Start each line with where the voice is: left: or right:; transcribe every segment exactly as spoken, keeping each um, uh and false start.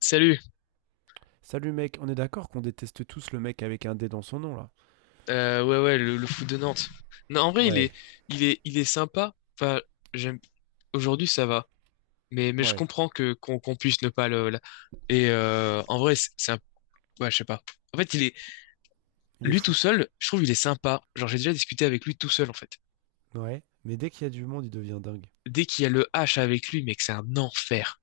left: Salut.
right: Salut mec, on est d'accord qu'on déteste tous le mec avec un D dans son nom là.
left: Euh, ouais, ouais, le, le foot de Nantes. Non, en vrai, il est,
right: Ouais,
left: il est, il est sympa. Enfin, j'aime. Aujourd'hui, ça va. Mais, mais je
right: ouais,
left: comprends que qu'on qu'on puisse ne pas le. la- Et euh, en vrai, c'est c'est un. Ouais, je sais pas. En fait, il est
right: il est
left: lui tout
right: fou.
left: seul. Je trouve il est sympa. Genre, j'ai déjà discuté avec lui tout seul en fait.
right: Ouais, mais dès qu'il y a du monde, il devient dingue.
left: Dès qu'il y a le H avec lui, mec, c'est un enfer.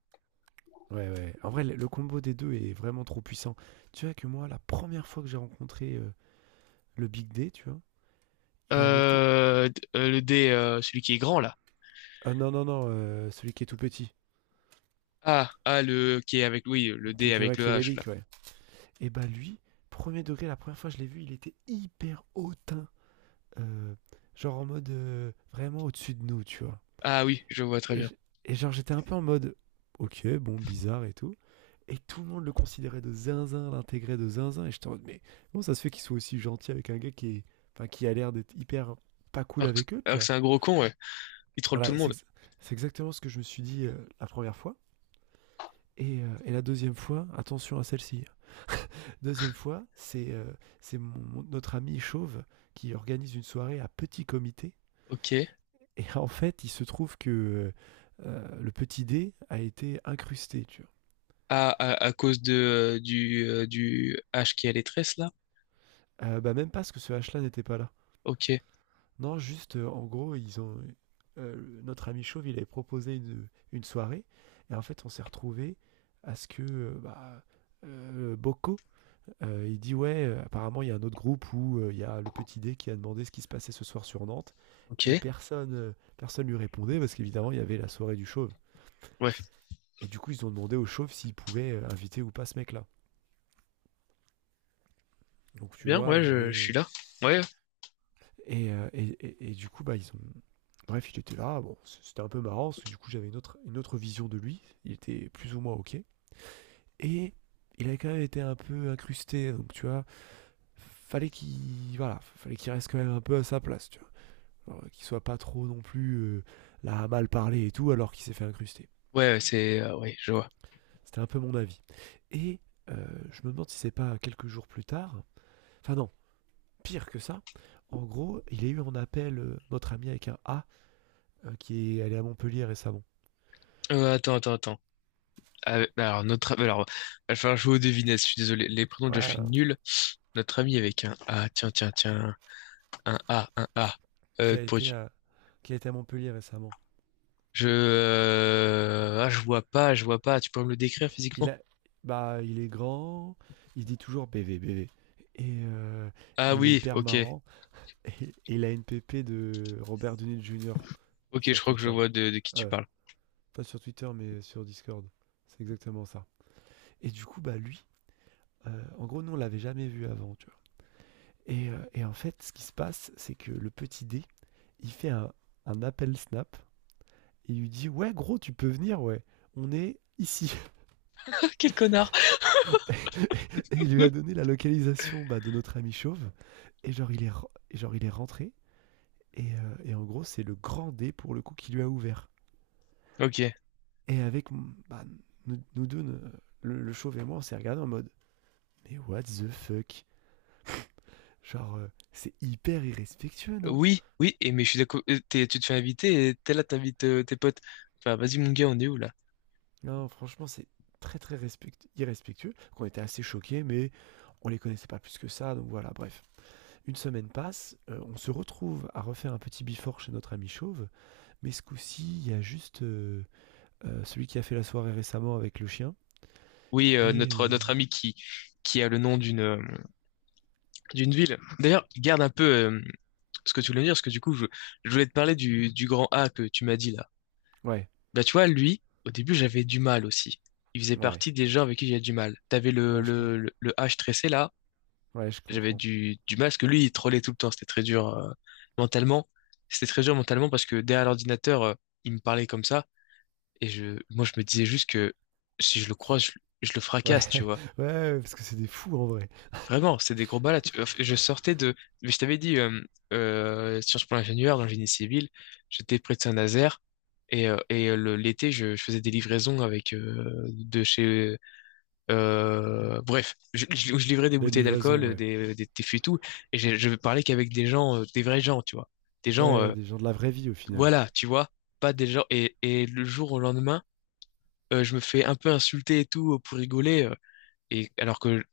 right: Ouais, ouais. En vrai, le le combo des deux est vraiment trop puissant. Tu vois que moi, la première fois que j'ai rencontré euh, le Big D, tu vois, il avait été.
left: Euh, d- euh, le D, euh, celui qui est grand là.
right: Ah non, non, non, euh, celui qui est tout petit,
left: Ah, ah, le qui est avec, oui, le
right: qui est,
left: D
right: qui est
left: avec le H là.
right: machiavélique, ouais. Et bah lui, premier degré, la première fois que je l'ai vu, il était hyper hautain. euh, genre en mode euh, vraiment au-dessus de nous, tu vois.
left: Ah oui, je vois très
right: Et,
left: bien.
right: je- et genre j'étais un peu en mode, ok, bon, bizarre et tout. Et tout le monde le considérait de zinzin, l'intégrait de zinzin. Et j'étais en mode, mais comment ça se fait qu'ils soient aussi gentils avec un gars qui, est, enfin, qui a l'air d'être hyper pas cool
left: Alors que,
right: avec eux, tu
left: alors que
right: vois.
left: c'est un gros con, ouais. Il troll tout
right: Voilà,
left: le
right: c'est
left: monde.
right: c'est exactement ce que je me suis dit euh, la première fois. Et, euh, et la deuxième fois, attention à celle-ci. Deuxième fois, c'est euh, c'est mon- mon- notre ami Chauve qui organise une soirée à petit comité.
left: Ok.
right: Et en fait, il se trouve que euh, le petit dé a été incrusté, tu vois.
left: Ah, à, à cause de, euh, du, euh, du H qui a les tresses, là?
right: Euh, bah, même pas parce que ce H-là n'était pas là.
left: Ok,
right: Non, juste, euh, en gros, ils ont, euh, notre ami Chauve, il avait proposé une, une soirée. Et en fait, on s'est retrouvé à ce que euh, bah, euh, Bocco, euh, il dit ouais, euh, apparemment, il y a un autre groupe où euh, il y a le petit D qui a demandé ce qui se passait ce soir sur Nantes.
left: ok.
right: Et personne euh, personne lui répondait parce qu'évidemment, il y avait la soirée du Chauve.
left: Ouais, très
right: Et du coup, ils ont demandé au Chauve s'il pouvait euh, inviter ou pas ce mec-là. Donc, tu
left: bien,
right: vois,
left: ouais,
right: il y
left: je, je suis
right: avait.
left: là. Ouais,
right: Et, euh, et, et- et du coup, bah, ils ont. Bref, il était là. Bon, c- c'était un peu marrant parce que du coup, j'avais une autre, une autre vision de lui. Il était plus ou moins OK. Et il avait quand même été un peu incrusté. Donc, tu vois, fallait qu'il voilà, fallait qu'il reste quand même un peu à sa place, tu vois. Alors, qu'il soit pas trop non plus euh, là à mal parler et tout, alors qu'il s'est fait incruster.
left: ouais, c'est... euh, ouais, je vois.
right: C'était un peu mon avis. Et euh, je me demande si c'est pas quelques jours plus tard. Enfin, non, pire que ça. En gros, il y a eu en appel euh, notre ami avec un A euh, qui est allé à Montpellier récemment.
left: Euh, attends, attends, attends. Ah, alors, notre... Alors, il va falloir jouer aux devinettes, je suis désolé. Les prénoms, déjà, je suis
right: Ouais,
left: nul. Notre ami avec un A, tiens, tiens, tiens. Un A, un A.
right: qui
left: Euh,
right: a été
left: pourrais-tu-
right: à, qui a été à Montpellier récemment.
left: Je... euh, Ah, je vois pas, je vois pas. Tu peux me le décrire
right: Il
left: physiquement?
right: a, bah, il est grand, il dit toujours B V, B V. Et euh,
left: Ah
right: il est
left: oui,
right: hyper
left: ok.
right: marrant. Et, et il a une pépé de Robert Downey junior
left: Ok, je
right: sur
left: crois que je
right: Twitter.
left: vois de, de qui tu
right: Euh,
left: parles.
right: Pas sur Twitter, mais sur Discord. C'est exactement ça. Et du coup, bah lui, euh, en gros, nous, on l'avait jamais vu avant, tu vois. Et, euh, et en fait, ce qui se passe, c'est que le petit D, il fait un, un appel Snap. Et il lui dit, ouais, gros, tu peux venir, ouais. On est ici.
left: Ah, Quel connard.
right: Et il lui a donné la localisation bah, de notre ami chauve. Et genre, il est, re- et genre, il est rentré. Et, euh, et en gros, c'est le grand dé pour le coup qui lui a ouvert.
left: Ok.
right: Et avec mm, bah, nous, nous deux, ne- le, le chauve et moi, on s'est regardé en mode mais what the fuck. Genre, euh, c'est hyper irrespectueux, non.
left: Oui, oui, et mais je suis d'accord. euh, t'es- Tu te fais inviter et t'es là, t'invites euh, tes potes. Enfin, vas-y, mon gars, on est où là?
right: Non, franchement, c'est très très respect- irrespectueux. Qu'on était assez choqués, mais on les connaissait pas plus que ça. Donc voilà, bref. Une semaine passe, euh, on se retrouve à refaire un petit before chez notre ami chauve. Mais ce coup-ci, il y a juste euh, euh, celui qui a fait la soirée récemment avec le chien.
left: Oui, euh,
right: Et
left: notre,
right: euh,
left: notre ami qui, qui a le nom d'une euh, d'une ville. D'ailleurs, garde un peu euh, ce que tu voulais me dire, parce que du coup, je, je voulais te parler du, du grand A que tu m'as dit là.
right: ouais,
left: Bah, tu vois, lui, au début, j'avais du mal aussi. Il faisait
right: ouais,
left: partie des gens avec qui j'avais du mal. T'avais le,
right: ouais, je,
left: le,
right: comprends
left: le, le H tressé là,
right: ouais, je
left: j'avais
right: comprends.
left: du, du mal, parce que lui, il trollait tout le temps, c'était très dur euh, mentalement. C'était très dur mentalement parce que derrière l'ordinateur, euh, il me parlait comme ça, et je, moi, je me disais juste que si je le
right: C'est-
left: croise, je, je le
right: Ouais,
left: fracasse, tu vois.
right: ouais, parce que c'est des fous en vrai.
left: Vraiment, c'est des gros balades. Tu- enfin, Je sortais de. mais Je t'avais dit, euh, euh, Sciences Po ingénieur dans le génie civil, j'étais près de Saint-Nazaire. Et, euh, et euh, le- l'été, je, je faisais des livraisons avec euh, de chez. euh, bref, je, je- je livrais des
right: La
left: bouteilles d'alcool,
right: livraison,
left: euh,
right: ouais.
left: des, des, des fûts et tout. Et je, je parlais qu'avec des gens, euh, des vrais gens, tu vois. Des gens,
right: Ouais,
left: euh,
right: des gens de la vraie vie au final.
left: voilà, tu vois. Pas des gens. Et, et le jour au lendemain, euh, je me fais un peu insulter et tout euh, pour rigoler. euh, et alors que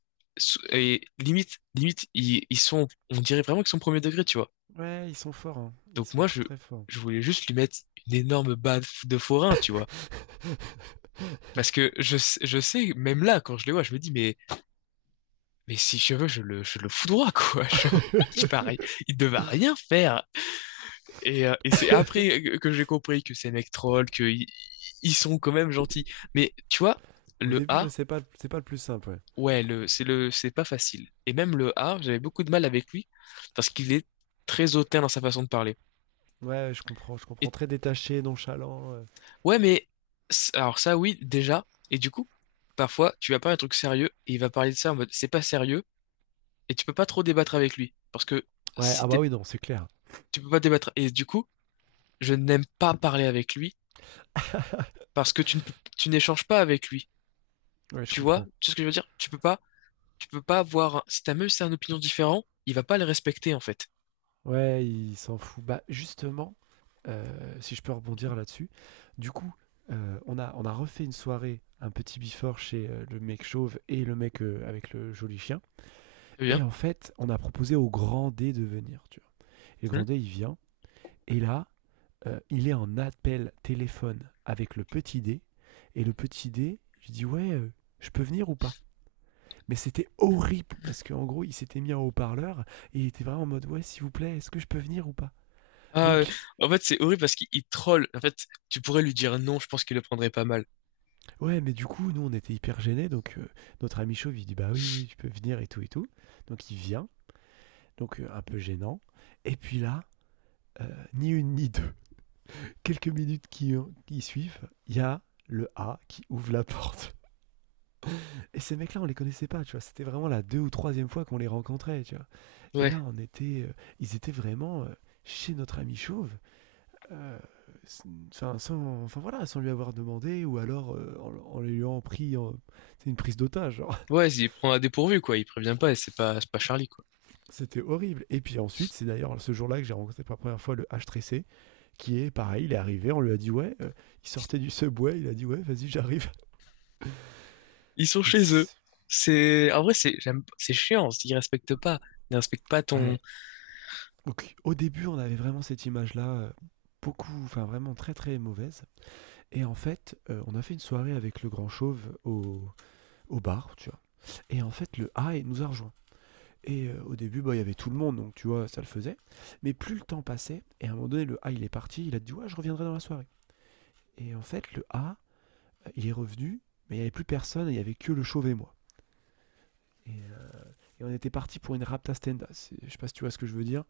left: et limite, limite, ils, ils sont, on dirait vraiment qu'ils sont premier degré, tu vois.
right: Ouais, ils sont forts, hein. Ils
left: Donc
right: sont
left: moi,
right: très
left: je,
right: très forts.
left: je voulais juste lui mettre une énorme baffe de forain, tu vois. Parce que je, sais- je sais, même là, quand je les vois, je me dis, mais, mais si je veux, je le, je le foudroie, quoi. Genre, il paraît, il ne va rien faire. Et, euh, et c'est après que que j'ai compris que ces mecs trollent, qu'ils ils sont quand même gentils. Mais tu vois,
right: Au
left: le
right: début, ouais,
left: A,
right: c'est pas, c'est pas le plus simple, ouais.
left: Ouais, le, c'est le, c'est pas facile. Et même le A, j'avais beaucoup de mal avec lui parce qu'il est très hautain dans sa façon de parler.
right: Ouais, je comprends, je comprends.
left: Et
right: Très détaché, nonchalant. Ouais.
left: ouais, mais c- alors ça, oui, déjà. Et du coup, parfois, tu vas parler un truc sérieux et il va parler de ça en mode c'est pas sérieux et tu peux pas trop débattre avec lui parce que
right: Ouais,
left: si
right: ah bah
left: t'es,
right: oui, non, c'est clair.
left: tu peux pas débattre. Et du coup, je n'aime pas parler avec lui parce que tu ne peux- tu n'échanges pas avec lui.
right: Ouais, je
left: Tu vois,
right: comprends.
left: tu sais ce que je veux dire? Tu peux pas, tu peux pas avoir. Un- Si t'as même si t'as une opinion différente, il va pas le respecter en fait.
right: Ouais, il s'en fout. Bah, justement, heu, si je peux rebondir là-dessus, du coup, heu, on a on a refait une soirée, un petit before chez, heu, le mec chauve et le mec, heu, avec le joli chien.
left: Très bien.
right: Et en fait, on a proposé au grand D de venir, tu vois? Et le grand D, il vient et là, heu, il est en appel téléphone avec le petit D et le petit D, je dis: «Ouais, heu, je peux venir ou pas ?» Mais c'était horrible parce qu'en gros, il s'était mis en haut-parleur et il était vraiment en mode: «Ouais, s'il vous plaît, est-ce que je peux venir ou pas ?»
left: Ah, euh,
right: Donc
left: en fait, c'est horrible parce qu'il il troll. En fait, tu pourrais lui dire non, je pense qu'il le prendrait pas mal.
right: ouais, mais du coup, nous, on était hyper gênés. Donc, heu, notre ami chauve, il dit: «Bah, oui, oui, oui, tu peux venir et tout et tout». Donc, il vient, donc, heu, un peu gênant et puis là, heu, ni une ni deux, quelques minutes qui euh, qui suivent, il y a le A qui ouvre la porte. Et ces mecs-là, on les connaissait pas, tu vois? C'était vraiment la deux ou troisième fois qu'on les rencontrait, tu vois? Et
left: Ouais,
right: là, on était, heu, ils étaient vraiment, heu, chez notre ami chauve, heu, s enfin, sans enfin, voilà, sans lui avoir demandé ou alors, heu, en en lui ayant pris en tu une prise d'otage, hein.
left: ouais, il prend à dépourvu, quoi. Il prévient pas et c'est pas, c'est pas Charlie, quoi.
right: C'était horrible. Et puis ensuite, c'est d'ailleurs ce jour-là que j'ai rencontré pour la première fois le H trois C, qui est pareil, il est arrivé, on lui a dit ouais, euh, il sortait du subway, il a dit ouais, vas-y, j'arrive.
left: Ils sont
right: Donc,
left: chez eux. C'est, en vrai, c'est, j'aime- c'est chiant. Ils respectent pas. Ils respectent pas ton,
right: ouais. Donc, au début, on avait vraiment cette image-là, euh, beaucoup, enfin vraiment très très mauvaise. Et en fait, euh, on a fait une soirée avec le grand chauve au, au bar, tu vois. Et en fait, le A nous a rejoint. Et euh, au début, bah, il y avait tout le monde, donc tu vois, ça le faisait. Mais plus le temps passait, et à un moment donné, le A, il est parti, il a dit, ouais, je reviendrai dans la soirée. Et en fait, le A, il est revenu, mais il n'y avait plus personne, il n'y avait que le chauve et moi. Et, euh, et on était parti pour une rapta stenda. C'est- Je sais pas si tu vois ce que je veux dire.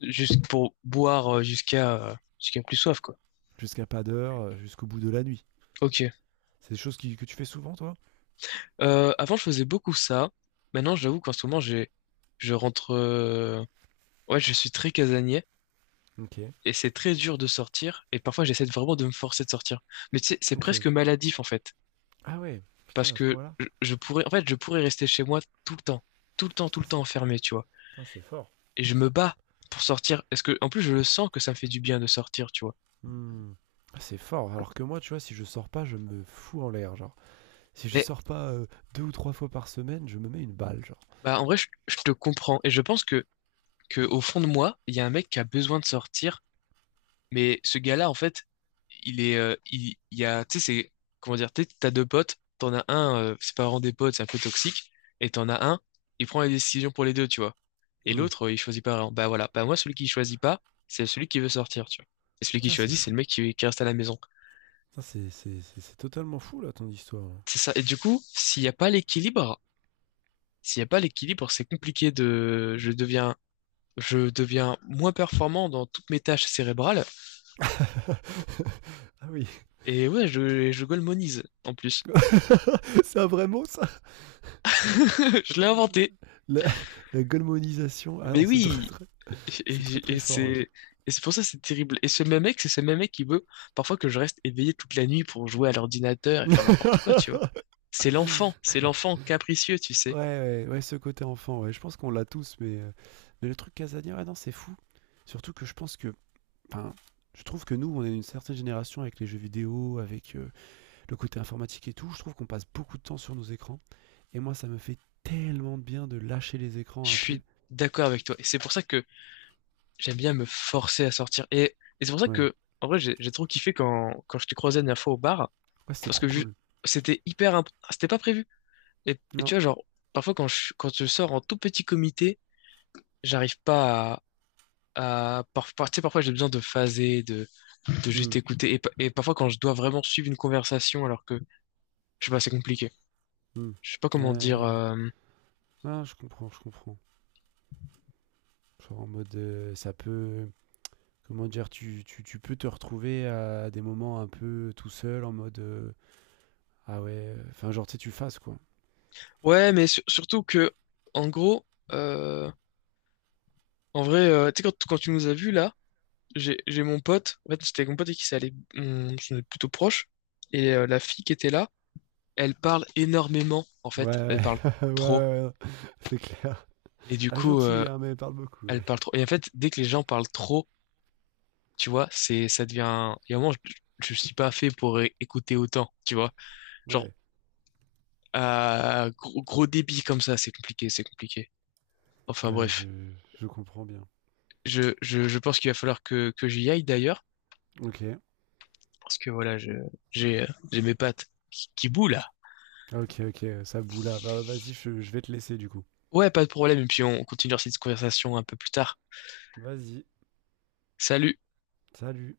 left: juste pour boire euh, jusqu'à, euh, jusqu'à plus soif, quoi.
right: Jusqu'à pas d'heure, euh, jusqu'au bout de la nuit.
left: Ok.
right: C'est des choses qui- que tu fais souvent, toi?
left: Euh, avant, je faisais beaucoup ça. Maintenant, j'avoue qu'en ce moment, j'ai, je rentre, euh, ouais, je suis très casanier.
right: Ok.
left: Et c'est très dur de sortir, et parfois j'essaie de- vraiment de me forcer de sortir. Mais tu sais, c'est
right: Ok.
left: presque maladif en fait.
right: Ah ouais,
left: parce
right: putain, à ce
left: que
right: moment là.
left: je je pourrais, en fait, je pourrais rester chez moi tout le temps, tout le temps, tout
right: Putain,
left: le temps
right: c'est,
left: enfermé, tu vois.
right: putain, c'est fort.
left: Et je me bats pour sortir, parce que, en plus, je le sens que ça me fait du bien de sortir, tu vois.
right: Hmm. Ah, c'est fort. Alors que moi, tu vois, si je sors pas, je me fous en l'air. Genre, si je
left: Mais,
right: sors pas euh, deux ou trois fois par semaine, je me mets une balle. Genre,
left: bah, en vrai, je, je te comprends, et je pense que, que, au fond de moi, il y a un mec qui a besoin de sortir. Mais ce gars-là, en fait, il est, euh, il, il y a, tu sais, c'est, comment dire, tu sais, t'as deux potes, t'en as un, euh, c'est pas vraiment des potes, c'est un peu toxique, et t'en as un, il prend les décisions pour les deux, tu vois. Et
right: hmm,
left: l'autre, euh, il choisit pas vraiment. Bah voilà, bah moi, celui qui choisit pas, c'est celui qui veut sortir, tu vois. Et celui qui
right: putain, c'est
left: choisit, c'est
right: fou.
left: le mec qui, qui reste à la maison.
right: Putain, c'est, c'est, c'est, c'est totalement fou là ton histoire. Là.
left: C'est ça. Et du coup, s'il n'y a pas l'équilibre, s'il n'y a pas l'équilibre, c'est compliqué de, je deviens, je deviens moins performant dans toutes mes tâches cérébrales.
right: Ah oui.
left: Et ouais, je, je golemonise, en plus.
right: C'est un vrai mot, ça.
left: Je l'ai inventé.
right: La, la golemonisation. Ah non,
left: Mais
right: c'est très
left: oui,
right: très,
left: et,
right: c'est très,
left: et-
right: très
left: et
right: fort.
left: c'est et c'est pour ça que c'est terrible. Et ce même mec, c'est ce même mec qui veut parfois que je reste éveillé toute la nuit pour jouer à l'ordinateur et
right: Ouais.
left: faire n'importe quoi, tu vois. C'est l'enfant, c'est l'enfant capricieux, tu
right: Ouais,
left: sais.
right: ouais, ouais, ce côté enfant, ouais, je pense qu'on l'a tous, mais, euh, mais le truc Casania, ouais, non, c'est fou. Surtout que je pense que, enfin, je trouve que nous, on est une certaine génération avec les jeux vidéo, avec euh, le côté informatique et tout. Je trouve qu'on passe beaucoup de temps sur nos écrans. Et moi, ça me fait tellement de bien de lâcher les écrans
left: Je
right: un peu.
left: suis d'accord avec toi. Et c'est pour ça que j'aime bien me forcer à sortir. Et, et c'est pour ça
right: Ouais,
left: que, en vrai, j'ai j'ai trop kiffé quand, quand je te croisais la dernière fois au bar,
right: ouais, c'était
left: parce que
right: trop
left: ju-
right: cool.
left: c'était hyper, imp- c'était pas prévu. Et, et tu
right: Non,
left: vois, genre, parfois quand je, quand je sors en tout petit comité, j'arrive pas à à- par- par- tu sais, parfois j'ai besoin de phaser, de
right: hmm,
left: juste écouter. Et, pa- et parfois, quand je dois vraiment suivre une conversation, alors que, je sais pas, c'est compliqué.
right: hmm.
left: Je sais pas comment dire.
right: Ouais.
left: euh,
right: Ah, je comprends, je comprends. Genre en mode, euh, ça peut, comment dire, tu, tu, tu peux te retrouver à des moments un peu tout seul en mode euh, ah ouais, enfin genre tu sais, tu fasses quoi.
left: Ouais, mais sur- surtout que, en gros, euh, en vrai, euh, tu sais, quand, quand tu nous as vus là, j'ai j'ai mon pote, en fait, c'était mon pote et qui s'est allé, on, on est plutôt proche, et euh, la fille qui était là, elle parle énormément, en
right: Ouais,
left: fait,
right: ouais,
left: elle parle
right: ouais,
left: trop.
right: ouais, ouais, c'est clair.
left: Et du
right: Ah,
left: coup, euh,
right: gentil, hein, mais parle beaucoup.
left: elle
right: Ouais,
left: parle trop. Et en fait, dès que les gens parlent trop, tu vois, c'est, ça devient. Il y a un moment, je, je suis pas fait pour é- écouter autant, tu vois. Genre,
right: ouais,
left: à gros, gros débit comme ça, c'est compliqué, c'est compliqué. Enfin
right: ouais,
left: bref,
right: je, je comprends bien.
left: je, je, je pense qu'il va falloir que, que j'y aille d'ailleurs,
right: Ok,
left: parce que voilà, je, j'ai, euh, j'ai mes pattes qui, qui bouent là.
right: ok, ok, ça boule là. Bah, vas-y, je, je vais te laisser du coup.
left: Ouais, pas de problème, et puis on continue cette conversation un peu plus tard.
right: Vas-y,
left: Salut!
right: salut.